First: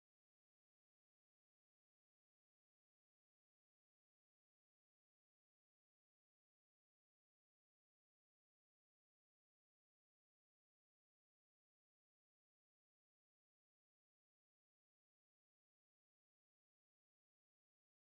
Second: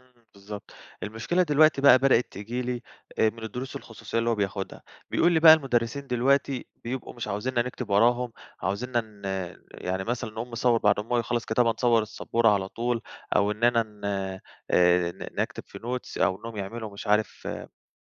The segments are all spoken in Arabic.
امم، بالضبط، المشكلة دلوقتي بقى بدأت تيجي لي، آآ من الدروس الخصوصيَّة اللي هو بياخُدها، بيقول لي بقى: "المدرِّسين دلوقتي بيبقوا مش عايزينّا نكتُب وراهُم، عايزينّا ن يعني مثلًا نقوم نصوِّر بعد ما هو يخلَّص كتابة، نصوِّر السبورة على طول، أو إننا ن آآ ن نكتب في notes." أو إنّهُم يعمَلوا مش عارِف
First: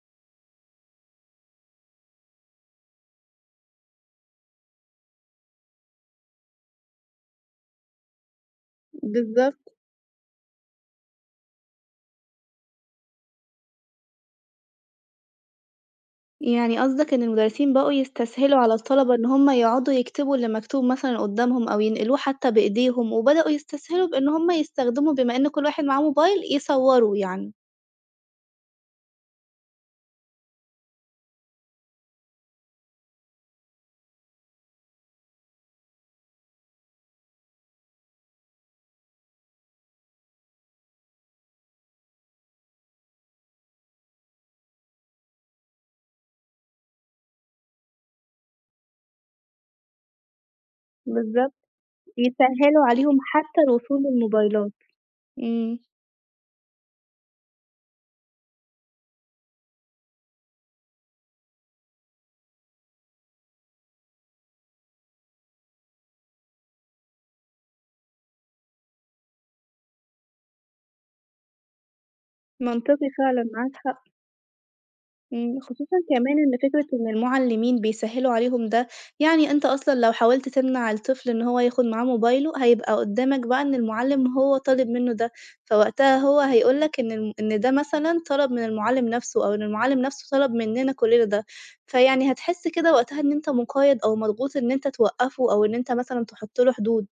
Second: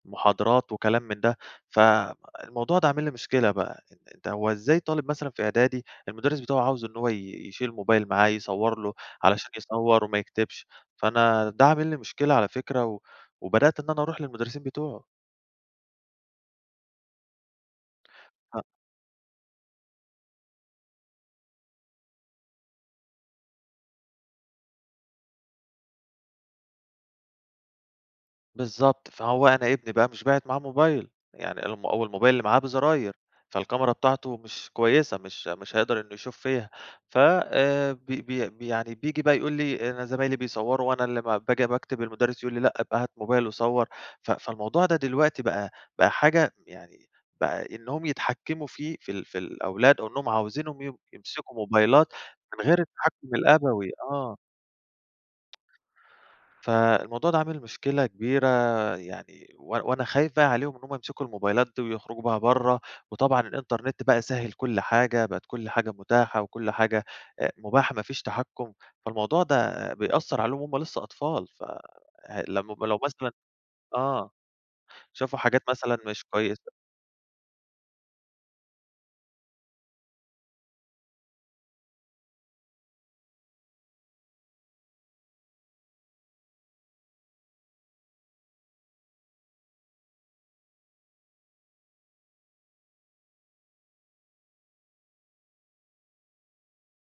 محاضرات وكلام من ده. فالموضوع ده عامِل لي مشكلة بقى، أنتَ هو إزاي طالِب مثلًا في إعدادي، المدرِّس بتاعه عايِز إن هو ي يشيل موبايل معاه يصوِّر له، علشان بالضبط. يصوِّر وما يكتِبش؟ فأنا ده عامِل لي مشكلة على فكرة، و وبدأت إن أنا أرُوح للمدرِّسين بتوعه. يعني قصدَك إن المدرِّسين بقوا يستسهَلوا ه على الطلبة إن هُم يقعدوا يكتبوا اللي مكتوب مثلًا قُدَّامهم أو ينقلوه حتّى بإيديهم، وبدؤوا يستسهَلوا بإن هُم يستخدَموا، بما إن كل واحد معاه موبايل، يصوّروا يعني. بالضبط، فهو أنا ابني بقى مش باعِت معاه موبايل، يعني الم أو الموبايل اللي معاه بزراير، فالكاميرا بتاعته مش كويِّسة، مش مش هيقدَر إنه يشوف فيها. ف آآ، بي بي بي يعني بييجي بقى يقول لي: "أنا زمايلي بيصوِّروا وأنا اللي ما باجي باكتُب، المدرِّس يقول لي: 'لأ، أبقى هات موبايل وصوّر.'" ف فالموضوع ده دلوقتي بقى بقى حاجة يعني بقى إنّهُم يتحكَّموا فيه، في ال في الأولاد، إنّهُم عايزِينهُم ي بالضبط، يمسِكوا موبايلات من غير يسهِّلوا عليهم التحكُّم حتى الأبوي، الوصول آه. للموبايلات، امم. فالموضوع ده عامل مشكلة كبيرة يعني، و وأنا خايِف بقى عليهم إن هُم يمسِكوا الموبايلات دي ويخرُجوا بيها برّه، وطبعًا الإنترنت بقى سهَّل كل حاجة، بقِت كل حاجة متاحة وكل حاجة، أ مباحة، ما فيش تحكُّم، فالموضوع ده بيأثِّر عليهُم وهُم لسَّه أطفال. ف لمّا لو منطقي مثلًا فعلًا، معاك حق. آه، شافوا امم، حاجات خصوصًا مثلًا مش كمان إن كويِّسة. فكرة إن المعلِّمين بيسهِّلوا عليهم ده، يعني أنتَ أصلًا لو حاوَلت تمنَع الطفل إن هو ياخُد معاه موبايله، هيبقى قُدَّامك بقى إن المعلِّم هو طالِب منه ده، فوقتها هو هيقول لك إن ال إن ده مثلًا طلَب من المعلّم نفسه، أو إن المعلّم نفسه طلَب مِننا كلِّنا ده، فيعني هتحِس كده وقتها إن أنتَ مقيَّد أو مضغوط، إن أنتَ توقِّفه أو إن أنتَ مثلًا تحُط له حدود.